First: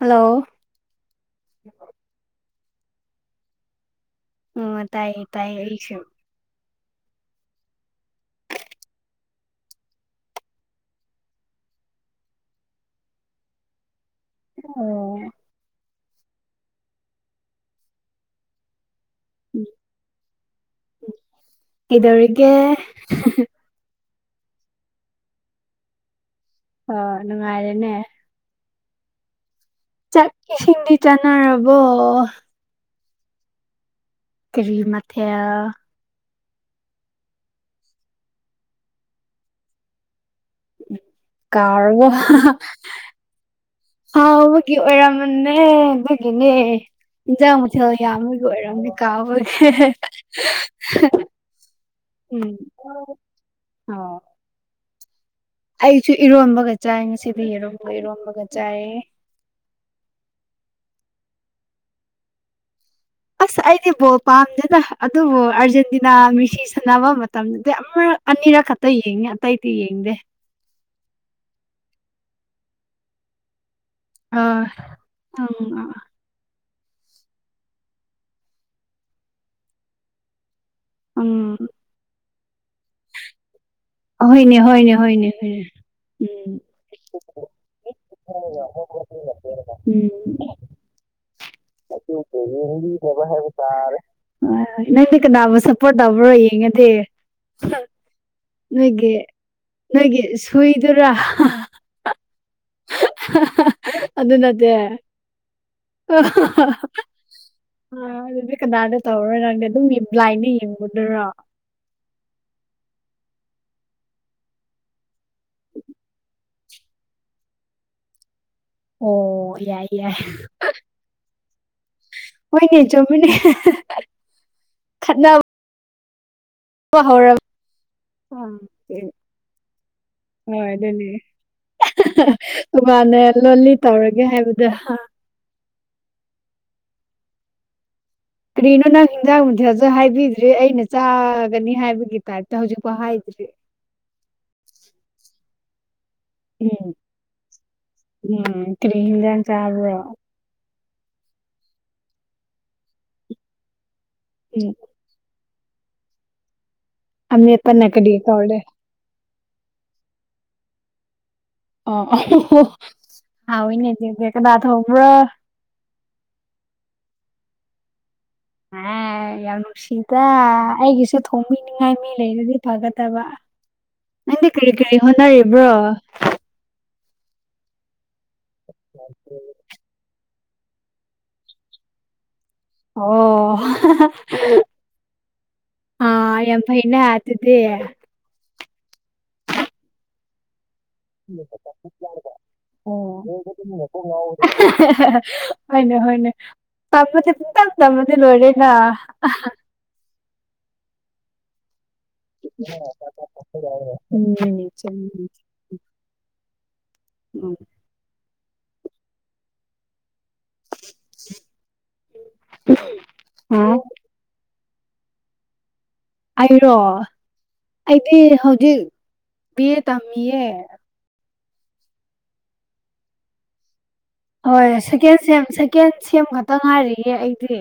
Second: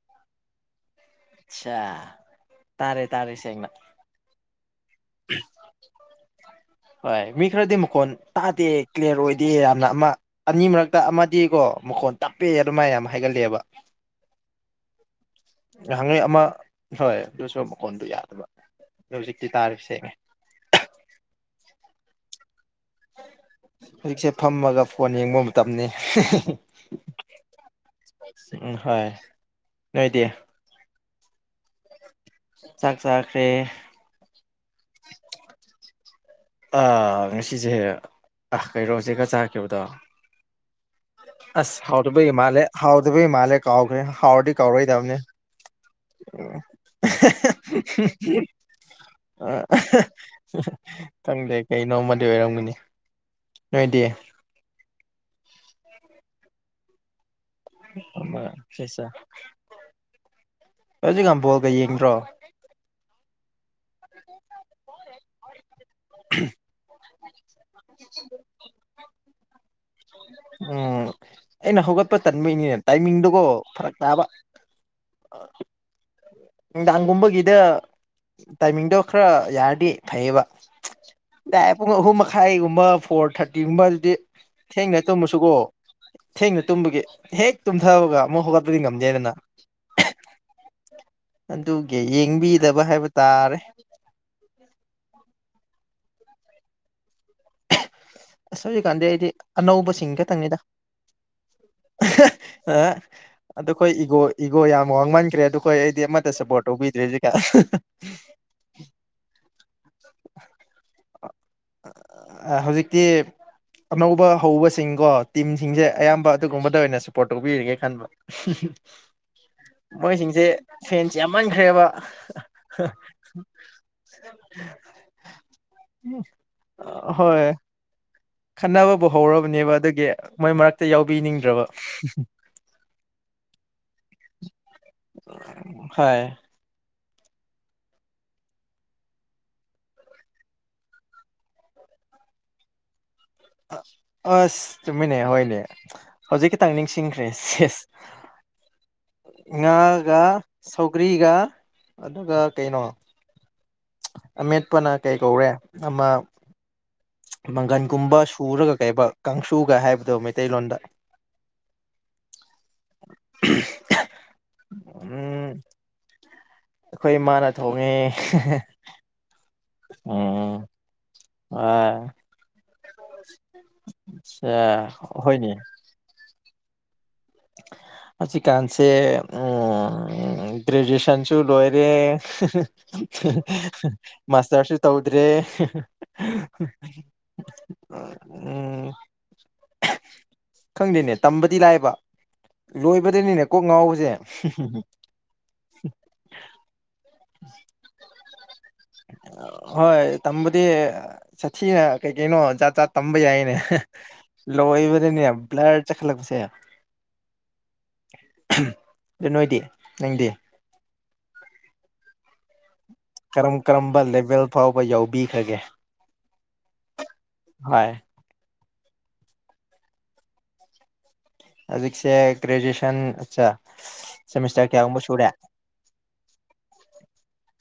Hello ꯑ ꯇꯥꯔꯦ ꯇꯥꯔꯦ ꯁꯦꯡꯅ ꯑꯣ ꯇꯥꯏꯌꯦ ꯇꯥꯏꯌꯦ ꯏꯁꯨ ꯍꯣꯏ ꯃꯤ ꯈꯔꯗꯤ ꯃꯈꯣꯟ ꯇꯥꯗꯦ ꯀ꯭ꯂꯤꯌꯥꯔ ꯑꯣꯏꯗꯦ ꯌꯥꯝꯅ ꯑꯃ ꯑꯅꯤ ꯃꯔꯛꯇ ꯑꯃꯗꯤꯀꯣ ꯃꯈꯣꯟ ꯇꯞꯄꯦ ꯑꯗꯨꯃꯥꯏꯅ ꯌꯥꯝ ꯍꯥꯏꯒꯠꯂꯦꯕ [unintelligible] ꯉꯥꯏꯍꯥꯛꯉꯩ ꯑꯃ ꯍꯣꯏ ꯑꯗꯨꯁꯨ ꯃꯈꯣꯟꯗꯨ ꯌꯥꯗꯕ ꯑꯗꯨ ꯍꯧꯖꯤꯛꯇꯤ ꯇꯥꯔꯤ ꯁꯦꯡꯉꯦ ꯏꯧꯒ ꯍꯧꯖꯤꯛꯁꯦ ꯐꯝꯃꯒ ꯐꯣꯟ ꯌꯦꯡꯕ ꯃꯇꯝꯅꯤ ꯑꯣ ꯅꯨꯡꯉꯥꯏꯔꯦꯅꯦ ꯎꯝ ꯍꯣꯏ ꯅꯣꯏꯗꯤ ꯆꯥꯛ ꯏꯁꯤꯡꯗꯤ ꯆꯥꯟꯅꯔꯕꯣ ꯆꯥꯛ ꯆꯥꯈ꯭ꯔꯦ ꯀꯔꯤ ꯃꯊꯦꯜ ꯑꯥ ꯉꯁꯤꯁꯦ ꯑ ꯀꯩꯔꯣ ꯁꯦ ꯆꯥꯈꯤꯕꯗꯣ [unintelligible] ꯑꯁ ꯀꯥꯎꯔꯕꯣ ꯍꯥꯎꯗꯕꯒꯤ ꯃꯥꯜꯂꯦ ꯍꯥꯎꯗꯕꯒꯤ ꯃꯥꯜꯂꯦ ꯀꯥꯎꯒ꯭ꯔꯦ ꯍꯥꯎꯔꯗꯤ ꯀꯥꯎꯔꯣꯏ ꯇꯕꯅꯦ ꯒꯤꯅꯦ ꯏꯟꯖꯥꯡ ꯃꯊꯦꯜ ꯌꯥꯝꯕꯒꯤ ꯑꯣꯏꯔꯝꯒꯅꯤ ꯀꯥꯎꯕꯒꯤ ꯑ ꯀꯩꯅꯣ ꯑꯃꯗꯤ ꯎꯝ ꯑꯣꯏꯔꯝꯒꯅꯤ ꯅꯣꯏꯗꯤ ꯑꯣ ꯑꯩꯁꯨ ꯏꯔꯣꯝꯕꯒ ꯆꯥꯏ ꯉꯁꯤꯗꯤ ꯌꯦꯔꯨꯝ ꯍꯧꯖꯤꯛꯀꯥꯟ ꯕꯣꯜꯒ ꯌꯦꯡꯗ꯭ꯔꯣ ꯑꯁ ꯑꯩꯗꯤ ꯕ‌ꯣꯜ ꯄꯥꯝꯗꯦꯗ ꯑꯗꯨꯕꯨ ꯑꯔꯖꯦꯟ ꯇꯤꯅ ꯃꯤꯁꯤ ꯁꯥꯟꯅꯕ ꯃꯇꯝꯗꯗꯤ ꯑꯃꯔꯛ ꯑꯅꯤꯔꯛ ꯈꯛꯇ ꯌꯦꯡꯉꯦ ꯑꯇꯩꯗꯤ ꯌꯦꯡꯗꯦ ꯎꯝ ꯑꯩꯅ ꯍꯧꯒꯠꯄ ꯆꯟꯕꯩꯅꯤꯅꯦ ꯇꯥꯏꯃꯤꯡꯗꯨꯒꯣ ꯐꯔꯛ ꯇꯥꯕ ꯑꯥ ꯑꯥ ꯅꯨꯡꯗꯥꯡꯒꯨꯝꯕꯒꯤꯗ ꯇꯥꯏꯃꯤꯡꯗꯣ ꯈꯔ ꯌꯥꯔꯗꯤ ꯐꯩꯌꯦꯕ ꯎꯝ ꯀꯥꯏ ꯄꯨꯡ ꯑꯍꯨꯝ ꯃꯈꯥꯏꯒꯨꯝꯕ ꯐꯣꯔ ꯊꯥꯔꯇꯤꯒꯨꯝꯕ ꯑꯗꯨꯗꯤ ꯍꯣꯏꯅꯦ ꯍꯣꯏꯅꯦ ꯊꯦꯡꯅ ꯍꯣꯏꯅꯦ ꯇꯨꯝꯃꯁꯨꯀꯣ ꯍꯣꯏꯅꯦ ꯎꯝ ꯊꯦꯡꯅ ꯇꯨꯝꯕꯒꯤ ꯍꯦꯛ ꯇꯨꯝꯊꯕꯒ ꯑꯃꯨꯛ ꯍꯧꯒꯠꯄꯗꯤ ꯉꯝꯗꯦꯗꯅ ꯎꯝ [unintelligible] ꯑꯗꯨꯒꯤ ꯌꯦꯡꯕꯤꯗꯕ ꯍꯥꯏꯕ ꯍꯣꯏ ꯍꯣꯏ ꯇꯥꯔꯦ ꯅꯪꯗꯤ ꯀꯅꯥꯕꯨ ꯁꯞꯄꯣꯔꯠ ꯇꯧꯕ꯭ꯔꯣ ꯌꯦꯡꯉꯗꯤ ꯑꯁ ꯍꯧꯖꯤꯛꯀꯥꯟꯗꯤ ꯅꯣꯏꯒꯤ ꯑꯩꯗꯤ ꯑꯅꯧꯕꯁꯤꯡ ꯅꯣꯏꯒꯤ ꯈꯇꯪꯅꯤꯗ ꯁꯨꯏꯗꯨꯔꯥ ꯑꯗꯣ ꯑꯩꯈꯣꯏ ꯏꯒꯣ ꯑꯗꯨ ꯏꯒꯣ ꯅꯠꯇꯦ ꯌꯥꯝ ꯋꯥꯡꯃꯟꯈ꯭ꯔꯦ ꯑꯗꯣ ꯑꯩꯈꯣꯏ ꯑꯩꯗꯤ ꯑꯃꯠꯇ ꯁꯞꯄꯣꯔꯠ ꯑ, ꯇꯧꯕꯤꯗ꯭ꯔꯦ ꯍꯧꯖꯤꯛ ꯑꯗꯨꯗꯤ ꯀꯅꯥꯗ ꯇꯧꯔꯣꯏ ꯅꯪꯗꯤ ꯑꯗꯨꯝ ꯕ꯭ꯂꯥꯏꯟꯗ ꯌꯦꯡꯕꯗꯨꯔꯣ ꯍꯧꯖꯤꯛꯇꯤ ꯑꯅꯧꯕ ꯍꯧꯕꯁꯤꯡꯀꯣ ꯇꯤꯝꯁꯤꯡꯁꯦ ꯑꯌꯥꯝꯕ ꯑꯗꯨꯒꯨꯝꯕꯗ ꯑꯣꯏꯅ ꯁꯄꯣꯔꯠ ꯇꯧꯕꯤꯔꯒꯦ ꯈꯟꯕ ꯑꯣ ꯌꯥꯏ ꯌꯥꯏ ꯃꯣꯏꯁꯤꯡꯁꯦ ꯐꯦꯟꯁ ꯌꯥꯝꯃꯟꯈ꯭ꯔꯦꯕ ꯍꯣꯏꯅꯦ ꯈꯠꯅꯕ ꯍꯧꯔꯕ ꯍꯣꯏ ꯑ, ꯈꯠꯅꯕꯕꯨ ꯍꯧꯔꯕꯅꯦꯕ ꯑꯗꯨꯒꯤ ꯃꯣꯏ ꯍꯣꯏ ꯃꯔꯛꯇ ꯌꯥꯎꯕꯤꯅꯤꯡꯗ꯭ꯔꯕ ꯑꯗꯨ ꯃꯅꯦ ꯂꯣꯂꯤ ꯇꯧꯔꯒꯦ ꯍꯥꯏꯕꯗ ꯍꯣꯏ [inaudible] ꯀꯔꯤꯅꯣ ꯅꯪ ꯍꯦꯟꯖꯥꯡ ꯃꯊꯦꯜꯁꯨ ꯍꯥꯏꯕꯤꯗ꯭ꯔꯤ ꯑꯩꯅ ꯆꯥꯒꯅꯤ ꯍꯥꯏꯕꯒꯤ ꯇꯥꯏꯞꯇ ꯍꯧꯖꯤꯛꯐꯥꯎ ꯍꯥꯏꯗ꯭ꯔꯤ ꯑꯁ ꯆꯨꯝꯃꯤꯅꯦ ꯍꯣꯏꯅꯦ ꯍꯧꯖꯤꯛ ꯈꯤꯇꯪ ꯎꯝ ꯅꯤꯡꯁꯤꯡꯈ꯭ꯔꯦ ꯁꯦꯁ ꯎꯝ ꯀꯔꯤ ꯍꯤꯟꯖꯥꯡ ꯆꯥꯕ꯭ꯔꯣ ꯉꯥꯒ ꯁꯧꯒ꯭ꯔꯤꯒ ꯑꯗꯨꯒ ꯀꯩꯅꯣ ꯎꯝ ꯑꯃꯦꯠꯄꯅ ꯀꯩ ꯀꯧꯔꯦ ꯑꯃ ꯑꯃꯦꯠꯄꯅ ꯀꯔꯤ ꯃꯪꯒꯟꯒꯨꯝꯕ ꯀꯧꯔꯦ ꯁꯨꯔꯒ ꯀꯩꯕ ꯀꯥꯡꯁꯨꯒ ꯍꯥꯏꯕꯗꯣ ꯃꯩꯇꯩꯂꯣꯟꯗ ꯑꯣ ꯍꯥꯎꯏꯅꯦ ꯑꯗꯨꯗꯤ ꯀꯅꯥ ꯊꯣꯡꯕ꯭ꯔ ꯎꯝ ꯑꯩꯈꯣꯏ ꯃꯥꯅ ꯊꯣꯡꯉꯦ ꯑꯦ ꯌꯥꯝ ꯅꯨꯡꯁꯤꯗ ꯎꯝ ꯑꯩꯒꯤꯁꯨ ꯊꯣꯡꯕꯤꯅꯤꯡꯉꯥꯏ ꯃꯤ ꯑ ꯂꯩꯔꯗꯤ ꯐꯒꯗꯕ ꯅꯪꯗꯤ ꯀꯔꯤ ꯀꯔꯤ ꯍꯣꯏꯅꯦ ꯍꯣꯠꯅꯔꯤꯕ꯭ꯔꯣ ꯍꯧꯖꯤꯛꯀꯥꯟꯁꯦ ꯎꯝ ꯎ ꯭ꯒꯔꯦꯖ꯭ꯨꯌꯦꯁꯟꯁꯨ ꯂꯣꯏꯔꯦ ꯑꯣ ꯃꯥꯁꯇꯔꯁꯨ ꯇꯧꯗ꯭ꯔꯦ ꯑꯥ ꯌꯥꯝ ꯐꯩꯅ ꯑꯗꯨꯗꯤ ꯎꯝ ꯈꯪꯗꯦꯅꯦ ꯇꯝꯕꯗꯤ ꯂꯥꯏꯕ ꯂꯣꯏꯕꯗꯅꯤꯅꯦ ꯀꯣꯛ ꯉꯥꯎꯕꯁꯦ ꯑꯣ [unintelligible] ꯍꯣꯏꯅꯦ ꯍꯣꯏꯅꯦ ꯇꯝꯕꯗꯤ ꯄꯨꯡꯇꯝ ꯇꯝꯃꯗꯤ ꯂꯣꯏꯔꯦꯅ ꯍꯣꯏ ꯇꯝꯕꯗꯤ ꯁꯥꯊꯤꯅ ꯀꯩ ꯀꯩꯅꯣ ꯖꯥꯠ ꯖꯥꯥꯠ ꯇꯝꯕ ꯌꯥꯏꯅꯦ ꯎꯝ ꯆꯨꯝꯃꯤ꯫ ꯂꯣꯏꯕꯗꯅꯦ ꯕ꯭ꯂꯔ ꯆꯠꯈꯠꯂꯛꯄꯁꯦ ꯎꯝ ꯑꯗꯨ ꯅꯣꯏꯗꯤ ꯅꯪꯗꯤ [inaudible] ꯀꯔꯝ ꯀꯔꯝꯕ ꯂꯦꯚꯦꯜ ꯐꯥꯎꯕ ꯌꯥꯎꯕꯤꯈ꯭ꯔꯒꯦ ꯑꯩꯔꯣ ꯑꯩꯗꯤ ꯍꯧꯖꯤꯛ ꯕꯤ ꯑꯦ ꯇꯝꯃꯤꯌꯦ ꯑꯖꯤꯛꯁꯦ ꯭ꯔꯦꯖꯨꯌꯦꯁꯟ ꯑ ꯍꯣꯏ ꯁꯦꯀꯦꯟ ꯁꯦꯝ ꯁꯦꯀꯦꯟ ꯁꯦꯝ ꯈꯛꯇ ꯉꯥꯏꯔꯤꯌꯦ ꯑꯩꯗꯤ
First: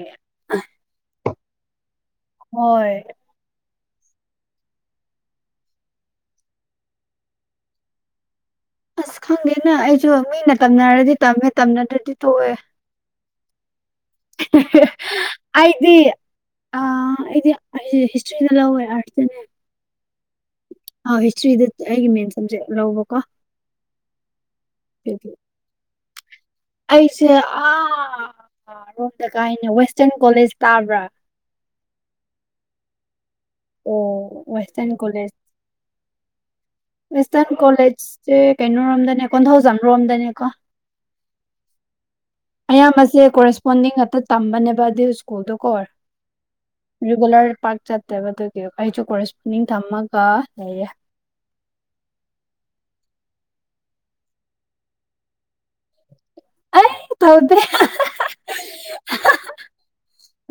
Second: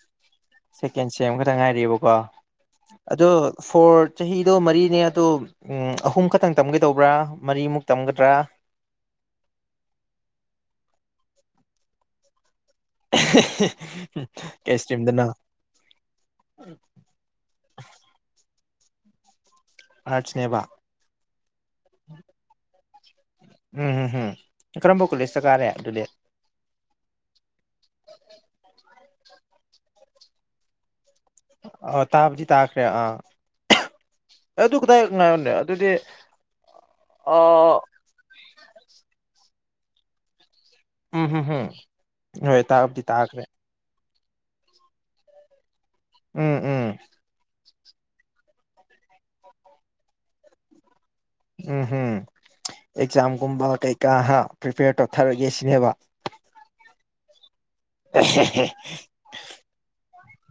ꯁꯦꯀꯦꯟ ꯁꯦꯝ ꯑꯃꯈꯛꯇꯪ ꯉꯥꯏꯔꯤꯑꯕꯀꯣ ꯍꯣꯏ ꯑꯗꯣ ꯐꯣꯔ ꯆꯍꯤꯗꯣ ꯃꯔꯤꯅꯦ ꯑꯗꯣ ꯑꯍꯨꯝ ꯈꯛꯇꯪ ꯇꯝꯒꯦꯗꯧꯕ꯭ꯔꯥ ꯃꯔꯤꯃꯨꯛ ꯇꯝꯒꯗ꯭ꯔꯥ ꯑꯁ ꯈꯪꯗꯦꯅ ꯑꯩꯁꯨ ꯃꯤꯅ ꯇꯝꯅꯔꯗꯤ ꯇꯝꯃꯦ ꯇꯝꯅꯗ꯭ꯔꯗꯤ ꯇꯣꯛꯑꯦ ꯀꯩ ꯏꯁꯇ꯭ꯔꯤꯝꯗꯅ ꯑꯩꯗꯤ ꯑ ꯑꯩꯗꯤ ꯑꯩꯗꯤ ꯍꯤꯁꯇ꯭ꯔꯤꯗ ꯂꯧꯋꯦ ꯑꯥꯔꯠꯁꯇꯅꯦ ꯑꯥꯆꯅꯦꯕ ꯑ ꯍꯤꯁꯇ꯭ꯔꯤꯗ ꯑꯩꯒꯤ ꯃꯦꯟ ꯁꯕꯖꯦꯛ ꯂꯧꯕꯀꯣ ꯎꯝ ꯎꯝ ꯎꯝ ꯀꯔꯝꯕ ꯀꯣꯂꯦꯖ ꯑꯗꯨꯒꯤ ꯆ ꯀꯥꯔꯦ ꯑꯗꯨꯗꯤ ꯑꯩꯁꯦ ꯑꯥ ꯔꯣꯝꯗ ꯀꯥꯏꯅꯦ ꯋꯦꯁꯇꯔꯟ ꯀꯣꯂꯦꯖ ꯇꯥꯕ꯭ꯔꯥ ꯑ ꯇꯥꯕꯨꯗꯤ ꯇꯥꯈ꯭ꯔꯦ ꯑꯥ ꯑꯣ ꯑꯗꯨ ꯋꯦꯁꯔ ꯀꯗꯥꯏ ꯀꯣꯂꯦꯖ ꯉꯥꯏꯌꯣꯅꯦ ꯑꯗꯨꯗꯤ ꯋꯦꯁꯇꯔ ꯑꯥ ꯀꯣꯂꯦꯖ ꯁꯦ ꯀꯩꯅꯣꯔꯣꯝꯗꯅꯦ ꯀꯣꯟꯊꯧꯖꯝꯔꯣꯝꯗꯅꯦꯀꯣ ꯎꯝ ꯍꯝ ꯎꯝ ꯍꯣꯏ ꯇꯥꯑꯕꯗꯤ ꯇꯥꯈ꯭ꯔꯦ ꯍꯣꯟꯗꯤ ꯉꯥꯛꯇ ꯇꯝꯕꯅꯦꯕ ꯑꯗꯨ ꯁ꯭ꯀꯨꯜꯗꯣ ꯀꯣ ꯎꯝ ꯎꯝ ꯔꯤꯒꯨꯂꯔ ꯄꯥꯛ ꯆꯠꯇꯦꯕ ꯑꯗꯨꯒꯤ ꯑꯩꯁꯨ ꯀꯣꯔꯦꯁꯄꯣꯟꯗꯤꯡ ꯊꯝꯃꯒ ꯂꯩꯌꯦ ꯎꯝ ꯎꯝ ꯑꯦꯛꯖꯥꯝꯒꯨꯝꯕ ꯀꯩꯀꯥ ꯍꯥ ꯄ꯭ꯔꯤꯄꯦꯌꯔ ꯇꯧꯊꯔꯒꯦ ꯁꯤꯅꯦꯕ ꯀꯩꯝ ꯇꯧꯗ‌ꯦ [inaudible]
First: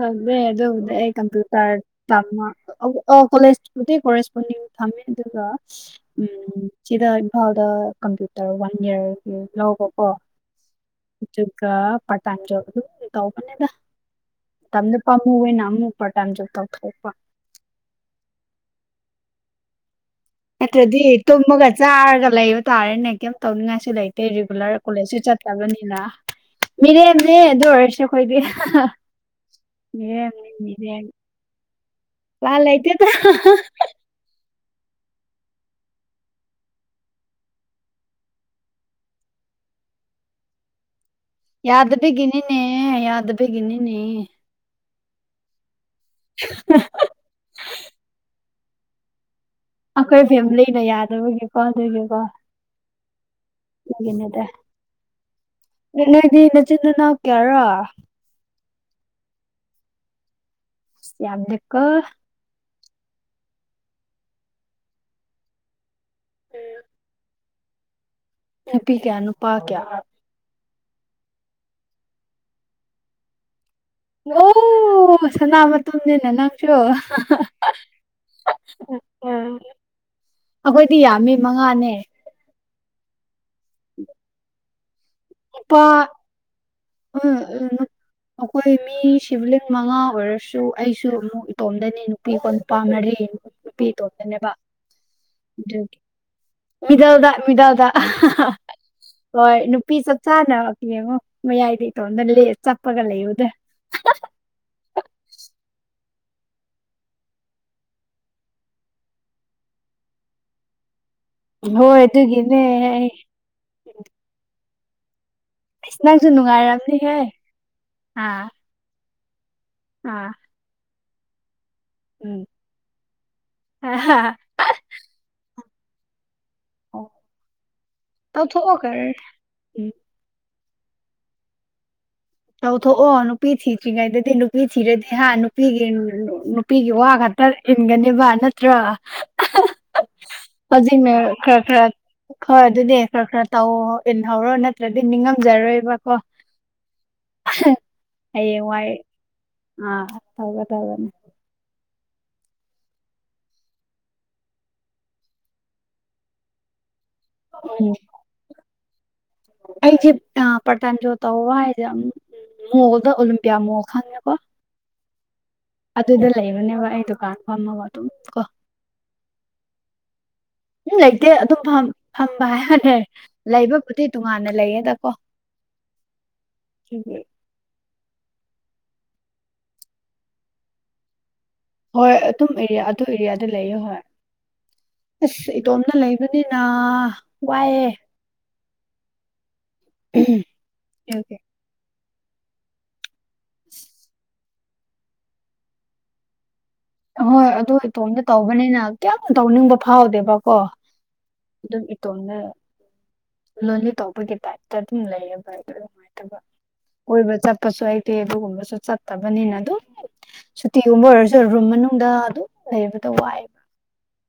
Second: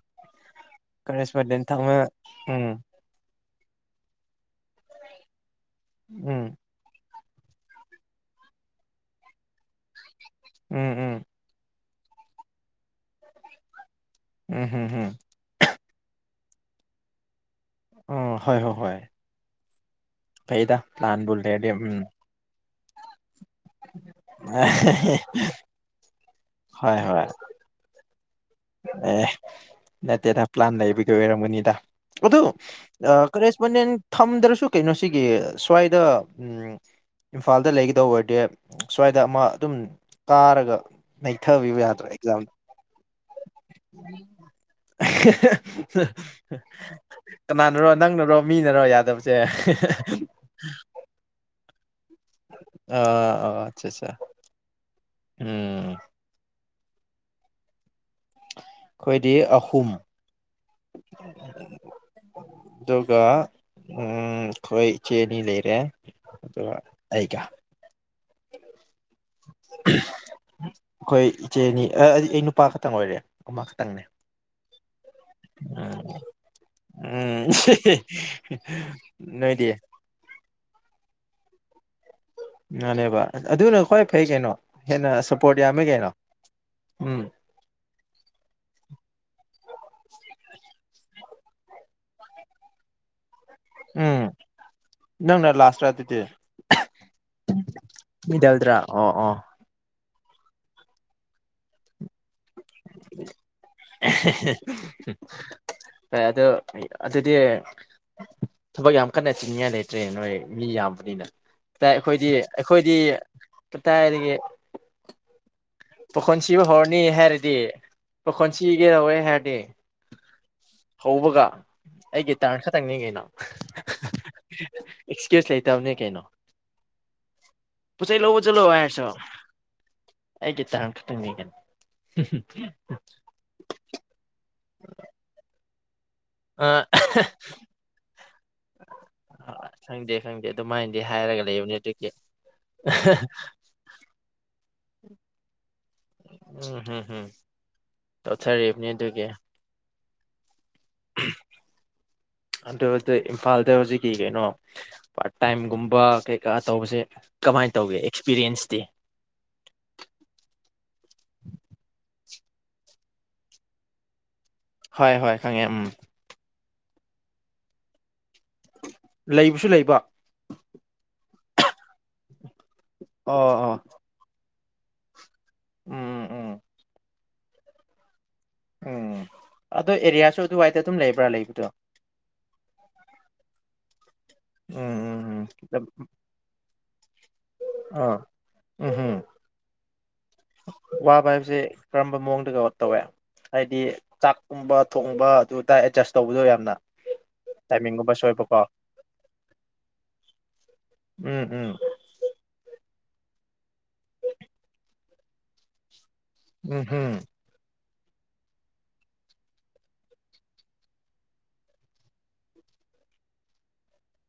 ꯑꯗꯨꯗꯦ ꯑꯗꯨꯗꯦ ꯀꯔꯦꯁꯄꯣꯟꯗꯦꯟ ꯀꯝꯄ꯭ꯨꯇꯔ ꯊꯝꯃ ꯇꯃ ꯎꯝ ꯑꯣ ꯀꯣꯂꯦꯖꯄꯨꯗꯤ ꯀꯣꯔꯔꯦꯁꯄꯣꯟꯗꯤꯡ ꯊꯝꯃꯦ ꯑꯗꯨꯒ ꯎ ꯎꯝ ꯁꯤꯗ ꯏꯝꯐꯥꯜꯗ ꯀꯝꯄ꯭ꯌꯨꯇꯔ ꯋꯥꯟ ꯏꯌꯥꯔ ꯂꯧꯕꯀꯣ ꯎꯝ ꯎꯝ ꯑꯗꯨꯒ ꯄꯇꯥ ꯌꯥꯗ ꯇꯗ [unintelligible] ꯎꯝ ꯍꯝ ꯃꯇꯝꯗꯨ ꯍꯝ ꯄꯥꯃꯨ ꯑꯣꯏꯅ ꯑꯃꯨꯛꯄ ꯇꯥꯏꯝ ꯖꯣꯞ ꯇꯧꯊꯣꯛꯄ ꯑꯣ ꯍꯣꯏ ꯍꯣꯏ ꯍꯣꯏ ꯐꯩꯗ ꯅꯠꯇ꯭ꯔꯗꯤ ꯄ꯭ꯂꯥꯟꯕꯨ ꯂꯩꯔꯗꯤ ꯇꯨꯝꯃꯒ ꯎꯝ ꯆꯥꯔꯒ ꯂꯩꯕ ꯇꯥꯔꯦꯅꯦ ꯀꯩꯝ ꯇꯧꯅꯤꯡꯉꯥꯏꯁꯨ ꯂꯩꯇꯦ ꯔꯤꯒꯨꯂꯔ ꯀꯣꯂꯦꯖꯁꯨ ꯆꯠꯇꯕꯅꯤꯅ ꯍꯣꯏ ꯍꯣꯏ ꯃꯤꯔꯦꯝꯅꯦ ꯑꯗꯨ ꯑꯣꯏꯔꯁꯨ ꯑꯩꯈꯣꯏꯗꯤ ꯑꯦ ꯅꯠꯇꯦꯗ ꯃꯤꯔꯦꯝꯅꯤ ꯄ꯭ꯂꯥꯟ ꯂꯩꯕ ꯃꯤꯔꯦꯝ ꯀ ꯑꯣꯏꯔꯝꯃꯅꯤꯗ ꯑꯗꯨ ꯎꯄꯥꯏ ꯂꯩꯇꯦꯗ ꯀꯔꯦꯁꯄꯣꯟꯗꯦꯟ ꯊꯝꯗ꯭ꯔꯁꯨ ꯀꯩꯅꯣ ꯁꯤꯒꯤ ꯁ꯭ꯋꯥꯏꯗ ꯎ ꯏꯝꯐꯥꯜꯗ ꯂꯩꯒꯗꯧꯕ ꯑꯣꯏꯔꯗꯤ ꯁ꯭ꯋꯥꯏꯗ ꯑꯃ ꯑꯗꯨꯝ ꯀꯥꯔꯒ ꯅꯩꯊꯕꯤꯕ ꯌꯥꯗ꯭ꯔꯥ ꯑꯦꯛꯖꯥꯝꯗ ꯑꯦ ꯌꯥꯗꯕꯒꯤꯅꯤꯅ‌ꯦ ꯀꯅꯥꯅꯔꯣ ꯅꯪꯅꯔꯣ ꯃꯤꯅꯔꯣ ꯌꯥꯗꯕꯁꯦ ꯑꯩꯈꯣꯏ ꯐꯦꯃꯤꯂꯤꯗ ꯌꯥꯗꯕꯒꯤꯀꯣ ꯑꯗꯨꯒꯤꯀꯣ ꯑ ꯑꯣ ꯑꯆꯥ ꯑꯆꯥ ꯅꯣꯢꯗꯤ ꯅꯆꯤꯟꯅꯥꯎ ꯀꯌꯥꯔꯥ ꯑꯩꯈꯣꯏꯗꯤ ꯑꯍꯨꯝ ꯁꯝ ꯂꯩꯀꯣ ꯑꯗꯨꯒ ꯎꯝ ꯈꯣꯏ ꯆꯦꯅꯤ ꯂꯩꯔꯦ ꯑꯩ ꯀ ꯅꯨꯄꯤꯀꯌꯥꯅꯣ ꯑꯩꯈꯣꯏ ꯏꯆꯦ ꯑꯅꯤ ꯑꯩ ꯅꯨꯄꯥ ꯈꯛꯇꯪ ꯑꯣꯏꯔꯦ ꯑꯃ ꯈꯛꯇꯪꯅꯦ ꯑꯣ ꯑꯣ ꯁꯅꯥ ꯎꯝ ꯃꯇꯨꯝꯅꯤꯅ ꯅꯪꯁꯤꯔꯣ ꯎꯝ ꯅꯣꯏꯗꯤ ꯑꯩꯈꯣꯏꯗꯤ ꯌꯥꯝꯃꯤ ꯃꯉꯥꯅꯦ ꯉꯅꯦꯕ ꯑꯗꯨꯅ ꯈ꯭ꯋꯥꯏ ꯐꯩ ꯀꯩꯅꯣ ꯍꯦꯟꯅ ꯁꯞꯄꯣꯔꯠ ꯌꯥꯝꯃꯦ ꯀꯩꯅꯣ ꯑ ꯎꯝ ꯎꯝ ꯑꯩꯈꯣꯏ ꯃꯤ ꯁꯤꯚꯂꯤꯡ ꯃꯉꯥ ꯑꯣꯏꯔꯁꯨ ꯑꯩꯁꯨ ꯑꯃꯨꯛ ꯏꯇꯣꯝꯗꯅꯤ ꯅꯨꯄꯤ ꯀꯣ ꯅꯨꯄꯥ ꯃꯔꯤ ꯅꯨꯄꯤ ꯎꯝ ꯇꯣꯝꯇꯅ‌ꯦꯕ ꯅꯪꯅ ꯂꯥꯁꯇ꯭ꯔꯥ ꯑꯗꯨꯗꯤ ꯃꯤꯗꯜꯗ ꯃꯤꯗꯜꯗ ꯃꯤꯗꯜꯗ꯭ꯔꯥ ꯑꯣ ꯑꯣ ꯍꯣꯏ ꯄꯤ ꯆꯞ ꯆꯥꯅꯕ ꯌꯦꯡꯉꯣ ꯃꯌꯥꯏꯗꯒꯤꯇꯣꯟꯗ ꯆꯞꯄꯒ ꯂꯩꯌꯨꯗ ꯍ [unintelligible] ꯑꯗꯨ ꯑꯗꯨꯗꯤ ꯊꯕꯛ ꯌꯥꯝ ꯀꯟꯅ ꯆꯤꯡꯅꯤꯉꯥꯏ ꯂꯩꯇ꯭ꯔꯦ ꯅꯣꯏ ꯃꯤ ꯌꯥꯝꯕꯅꯤꯅ ꯍꯣꯏ ꯑꯩꯈꯣꯏꯗꯤ ꯑꯗꯨꯒꯤꯅꯦ ꯑꯩ ꯑꯩꯈꯣꯏꯗꯤꯏꯗꯒꯤ ꯑꯁ ꯅꯪꯁꯨ ꯄꯈꯣꯟꯁꯤꯕꯨ ꯍꯧꯔꯅꯤ ꯅꯨꯡꯉꯥꯏꯔꯝꯅꯤꯍꯦ ꯍꯥꯏꯔꯗꯤ ꯑꯥ ꯄꯈꯣꯟ ꯁꯤꯒꯦ ꯇꯧꯋꯦ ꯍꯥꯏꯔꯗꯤ ꯑꯥ ꯍꯧꯕꯒ ꯑꯩꯒꯤ ꯎꯝ ꯇꯔꯟ ꯈꯛꯇꯪ ꯅꯤꯡꯉꯩꯅ ꯑꯦꯛꯁꯀ꯭ꯌꯨꯁ ꯂꯩꯇꯕꯅꯦ ꯀꯩꯅꯣ ꯑꯣ ꯄꯣꯠꯆꯩ ꯂꯧꯕ ꯇ ꯊꯣꯛꯑ ꯈꯔ ꯎ ꯑꯩꯒꯤꯦ ꯇꯔꯥꯟ ꯈꯇꯅꯤꯡꯅꯤꯦ ꯇꯧꯊꯣꯛꯑꯣ ꯅꯨꯄꯤ ꯊꯤꯗ꯭ꯔꯤꯉꯩꯗꯗꯤ ꯅꯨꯄꯤ ꯊꯤꯔꯗꯤ ꯍꯥ ꯅꯨꯄꯤꯒꯤ ꯑ ꯅꯨꯄꯤꯒꯤ ꯋꯥ ꯉꯥꯛꯇ ꯏꯟꯒꯅꯦꯕ ꯅꯠꯇ꯭ꯔꯣ ꯃꯥꯏꯅꯗꯤ ꯍꯧꯖꯤꯛꯅ ꯍꯥꯏꯔꯒ ꯈꯔ ꯂꯩꯕꯅꯤ ꯈꯔ ꯑꯗꯨꯒꯤ ꯍꯣꯏ ꯑꯗꯨꯗꯤ ꯈꯔ ꯈꯔ ꯇꯧ ꯏꯜꯍꯧꯔꯣ ꯅꯠꯇ꯭ꯔꯗꯤ ꯅꯤꯡꯉꯝꯖꯔꯣꯏꯕ ꯀꯣ ꯎꯝ ꯍꯝ ꯍꯝ ꯇꯧꯊꯔꯤꯕꯅꯤ ꯍꯌꯦꯡꯋꯥꯏ ꯑꯗꯨꯒꯤ ꯑꯥ ꯇꯧꯒ ꯇꯧꯔꯅꯤ ꯑꯗꯨ ꯏꯝꯐꯥꯜꯗ ꯍꯧꯖꯤꯛꯀꯤ ꯀꯩꯅꯣ ꯄꯥꯔꯠ ꯇꯥꯏꯝꯒꯨꯝꯕ ꯀꯩꯀꯥ ꯇꯧꯕꯁꯦ ꯀꯃꯥꯏꯅ ꯇꯧꯒꯦ ꯑꯦꯛꯁꯄꯤꯔꯤꯌꯦꯟꯁꯇꯤ ꯑꯩ ꯑ ꯄꯇꯝꯁꯨ ꯇ ꯍ ꯋꯥ ꯍꯥꯏꯖ ꯃꯨꯕꯗ‌ꯣ ꯑꯣꯂꯦꯝꯄꯤꯌꯥꯃ‌ꯣ ꯈꯪꯉꯦꯀꯣ ꯍꯣꯏ ꯍꯣꯏ ꯈꯪꯉꯦ ꯎꯝ ꯑꯗꯨꯗ ꯂꯩꯕꯅꯦꯕ ꯑꯩ ꯗꯨꯀꯥꯟ ꯐꯝꯃꯒ ꯑꯗꯨꯝ ꯀꯣ ꯂꯩꯕꯁꯨ ꯂꯩꯕ ꯎꯝ ꯂꯩꯇꯦ ꯑꯗꯨꯝ ꯐꯝꯕ ꯍꯥꯏꯔꯔꯦ ꯑꯣ ꯑꯣ ꯂꯩꯕꯕꯨꯗꯤ ꯇꯣꯉꯥꯟꯅ ꯂꯩꯌꯦꯦꯗꯀꯣ ꯎꯝ ꯎꯝ ꯎꯝ ꯎꯝ ꯎꯝ ꯑꯗꯣ ꯑꯦꯔꯤꯌꯥꯁꯨ ꯑꯗꯨꯋꯥꯏꯗ ꯑꯗꯨꯝ ꯂꯩꯕ꯭ꯔꯥ ꯂꯩꯕꯗꯣ ꯍꯣꯏ ꯑꯗꯨꯝ ꯑꯦꯔꯤꯌꯥ ꯑꯗꯨꯝ ꯑꯦꯔꯤꯌꯥꯗ ꯂꯩ ꯍꯣꯏ ꯎꯝ ꯎꯝ ꯎꯝ ꯑꯁ ꯏꯇꯣꯝꯅ ꯂꯩꯕꯅꯤꯅ ꯋꯥꯏꯑꯦ ꯎꯝꯍꯝ [unintelligible] ꯑꯣꯀꯦ ꯋꯥꯕꯥꯏꯕꯁꯦ ꯀꯔꯝꯕ ꯃꯑꯣꯡꯗ ꯀꯩꯅꯣ ꯇꯧꯋꯦ ꯍꯥꯏꯗꯤ ꯆꯥꯛꯀꯨꯝꯕ ꯊꯣꯡꯕ ꯑꯗꯨꯗꯥ ꯑꯦꯗꯖꯁ ꯇꯧꯕꯗꯣ ꯌꯥꯝꯅ ꯑꯍꯣꯏ ꯑꯗꯨ ꯇꯥꯏꯃꯤꯡꯒꯨꯝꯕ ꯏꯇꯣꯝꯇ ꯁꯣꯏꯕꯀꯣ ꯇꯧꯕꯅꯤꯅ ꯀꯌꯥꯝ ꯇꯧꯅꯤꯡꯕ ꯐꯥꯎꯗꯦꯕꯀꯣ ꯎꯝ ꯎꯝ ꯑꯗꯨꯝ ꯇꯣꯟꯅ ꯂꯣꯟꯂꯤ ꯇꯧꯕꯒꯤ ꯇꯥꯏꯞꯇ ꯑꯗꯨꯝ ꯂꯩꯌꯦꯕ ꯑꯩꯗ ꯅꯨꯡꯉꯥꯏꯇꯕ ꯎꯝ ꯍꯝ ꯀꯣꯏꯕ ꯆꯠꯄꯁꯨ ꯑꯩ ꯇꯦꯕꯒꯨꯝꯕꯁꯨ ꯆꯠꯇꯕꯅꯤꯅ ꯑꯗꯨ ꯁꯨꯇꯤꯒꯨꯝꯕ ꯑꯣꯏꯔꯁꯨ ꯔꯨꯝ ꯃꯅꯨꯡꯗ ꯑꯗꯨꯝ ꯂꯩꯕꯗꯣ ꯋꯥꯏꯑꯕ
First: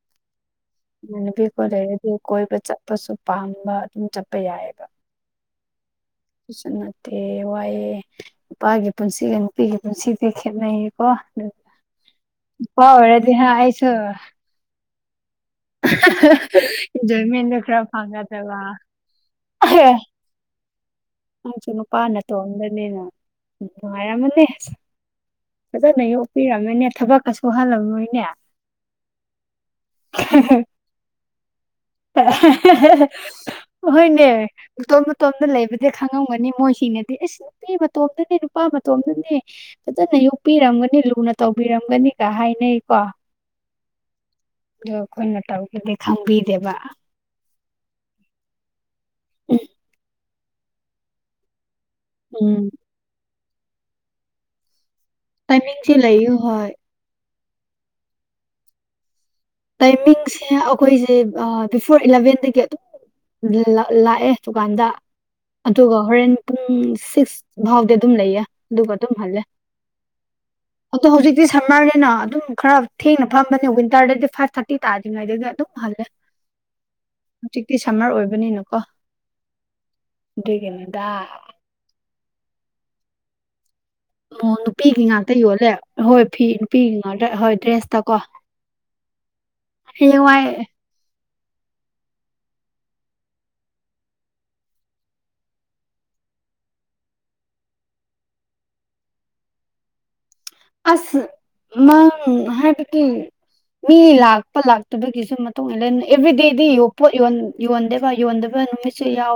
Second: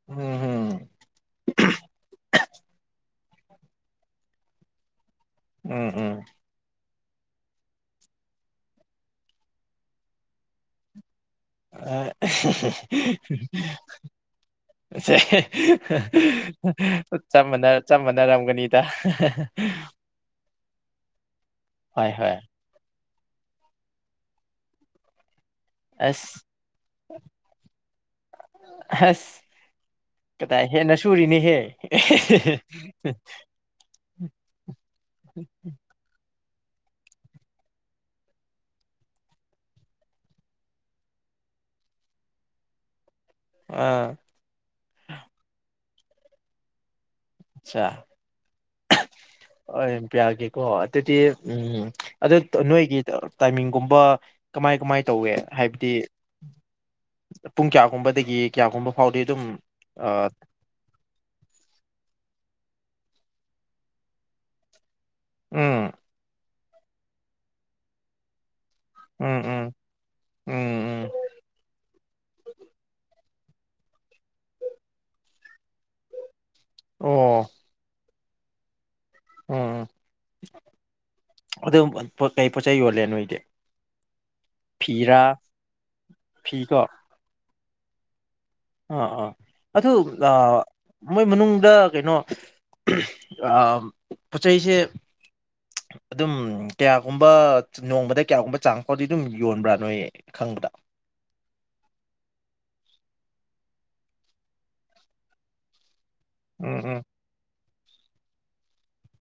ꯎꯝ ꯍꯝ ꯏꯃꯅꯕꯤ ꯀꯣ ꯂꯩꯔ ꯑꯗꯨ ꯀꯣꯏꯕ ꯆꯠꯄꯁꯨ ꯄꯥꯝꯕ ꯑꯗꯨꯝ ꯆꯠꯄ ꯌꯥꯏꯑꯕ ꯎꯝ ꯎꯝ ꯁꯤꯁꯨ ꯅꯠꯇꯦ ꯋꯥꯏꯑꯦ ꯅꯨꯄꯥꯒꯤ ꯄꯨꯟꯁꯤꯒ ꯅꯨꯄꯤꯒꯤ ꯄꯨꯟꯁꯤꯗꯤ ꯈꯦꯠꯅꯩꯌꯦꯀꯣ ꯄꯥꯎ ꯋꯥꯦꯗꯤ ꯍꯥ ꯑꯁꯨ ꯑꯁ ꯏꯟꯖꯣꯏꯃꯦꯟꯗꯣ ꯁꯦ ꯈꯔ ꯆꯞ ꯐꯪꯒꯗꯕ ꯃꯥꯟꯅꯔꯝꯒꯅꯤꯗ ꯅꯪꯁꯨ ꯍꯣꯏ ꯅꯨꯄꯥꯅ ꯍꯣꯏ ꯇꯣꯛꯑꯝꯗꯅꯤꯅ ꯅꯨꯡꯉꯥꯏꯔꯝꯃꯅꯦꯁ ꯐꯖꯅ ꯑꯁ ꯌꯣꯛꯄꯤꯔꯝꯃꯅꯦ ꯊꯕꯛꯀ ꯁꯨꯍꯜꯂꯝꯃꯣꯏꯅꯦ ꯑꯁ ꯀꯗꯥꯏ ꯍꯦꯟꯅ ꯁꯨꯔꯤꯅꯤꯍꯦ ꯑꯍꯣꯏꯅꯦ ꯃꯇꯇꯣꯝ ꯃꯇꯇꯣꯝꯇ ꯂꯩꯕꯗꯤ ꯈꯪꯉꯝꯒꯅꯤ ꯃꯣꯏꯁꯤꯡꯅꯗꯤ ꯑꯁ ꯅꯨꯄꯤ ꯃꯇꯣꯝꯗꯅꯦ ꯅꯨꯄꯥ ꯃꯇꯣꯝꯗꯅꯦ ꯐꯖꯅ ꯌꯣꯛꯄꯤꯔꯝꯒꯅꯤ ꯂꯨꯅ ꯇꯧꯕꯤꯔꯝꯒꯅꯤꯒ ꯍꯥꯏꯅꯩꯀꯣ ꯑꯥ ꯑꯗꯣ ꯑꯩꯈꯣꯏꯅ ꯇꯧꯒꯗꯤ ꯈꯪꯕꯤꯗꯦꯕ ꯑꯆꯥ ꯑꯣ ꯍ‌ꯣꯔ‌ꯦꯟ ꯄꯤꯔꯛꯑꯒ‌ꯦꯀ‌ꯣ ꯑꯗꯨꯗꯤ ꯎꯝ ꯑꯗꯨ ꯎꯝ ꯅꯣꯏꯒꯤ ꯇꯥꯏꯃꯤꯡꯒꯨꯝꯕ ꯀꯃꯥꯏ ꯀꯃꯥꯏ ꯇꯧꯋꯦ ꯍꯥꯏꯕꯗꯤ ꯇꯥꯏꯃꯤꯡꯁꯦ ꯂꯩꯌꯨ ꯍꯣꯏ ꯄꯨꯡ ꯀꯌꯥꯒꯨꯝꯕꯗꯒꯤ ꯀꯌꯥꯒꯨꯝꯕ ꯐꯥꯎꯗꯤ ꯑꯗꯨꯝ ꯑꯥ ꯇꯥꯏꯃꯤꯁꯦ ꯑꯩꯈꯣꯏꯁꯦ ꯕꯤꯐꯣꯔ ꯏꯂꯚꯦꯟꯗꯒꯤ ꯑꯗꯨꯝ ꯂꯥꯛꯑꯦ ꯗꯨꯀꯥꯟꯗ ꯎꯝ ꯑꯗꯨꯒ ꯍꯣꯔꯦꯟ ꯄꯨꯡ ꯁꯤꯛꯁ ꯐꯥꯎꯗꯤ ꯑꯗꯨꯝ ꯂꯩꯌꯦ ꯑꯗꯨꯒ ꯑꯗꯨꯝ ꯎꯝ ꯍꯜꯂꯦ ꯎꯝ ꯎꯝ ꯑꯣ ꯎꯝ ꯍꯧꯖꯤꯛꯇꯤ ꯁꯝꯃꯔꯅꯤꯅ ꯑꯗꯨꯝ ꯈꯔ ꯊꯦꯡꯅ ꯐꯝꯕꯅꯦ ꯋꯤꯟꯇꯔꯗꯗꯤ ꯐꯥꯏꯚ ꯊꯥꯇꯤ ꯇꯥꯖꯉꯥꯏꯗꯗꯤ ꯑꯗꯨꯝꯜꯂꯦ ꯑꯣ ꯍꯧꯖꯤꯛꯇꯤ ꯁꯝꯃꯔ ꯑꯣꯏꯕꯅꯤꯅꯀꯣ ꯎꯝ ꯑꯗꯨꯒꯤꯅꯤꯗ ꯑꯗꯨꯝ ꯀꯩ ꯄ‌ꯣꯠꯆꯩ ꯌꯣꯂꯦ ꯅ‌ꯣꯏꯗꯤ ꯑꯣ ꯅꯨꯄꯤꯒꯤ ꯉꯥꯛꯇ ꯌꯣꯜꯂꯦ ꯍꯣꯏ ꯐꯤ ꯐꯤꯀꯣ ꯅꯨꯄꯤꯒꯤ ꯉꯥꯛꯇ ꯍꯣꯏ ꯗ꯭ꯔꯦꯁꯇ ꯀꯣ ꯑ ꯑꯥ ꯑꯗꯨ ꯑ ꯃꯣꯏ ꯃꯅꯨꯡꯗ ꯀꯩꯅꯣ ꯄꯣꯠ ꯆꯩꯩꯁꯦ [unintelligible] ꯑꯗꯨꯝ ꯀꯌꯥꯒꯨꯝꯕ ꯅꯣꯡꯃꯗ ꯀꯌꯥꯒꯨꯝꯕ ꯆꯥꯡ ꯐꯥꯎꯗꯤ ꯑꯗꯨꯝ ꯌꯣꯟꯕ꯭ꯔꯥ ꯅꯣꯏ ꯈꯪꯕꯗ ꯑꯁ ꯃꯪ ꯍꯥꯏ ꯇꯀꯤ ꯃꯤ ꯂꯥꯛꯄ ꯂꯥꯛꯇꯕꯒꯤꯁꯨ ꯃꯇꯨꯡ ꯑꯦꯕ꯭ꯔꯤ ꯗꯦꯗꯤ ꯎꯝ ꯎꯝ ꯌ ꯌꯣꯟꯗꯕ ꯌꯣꯟꯗꯕ ꯅꯨꯃꯤꯠꯁꯨ ꯌꯥꯎꯋꯦꯕ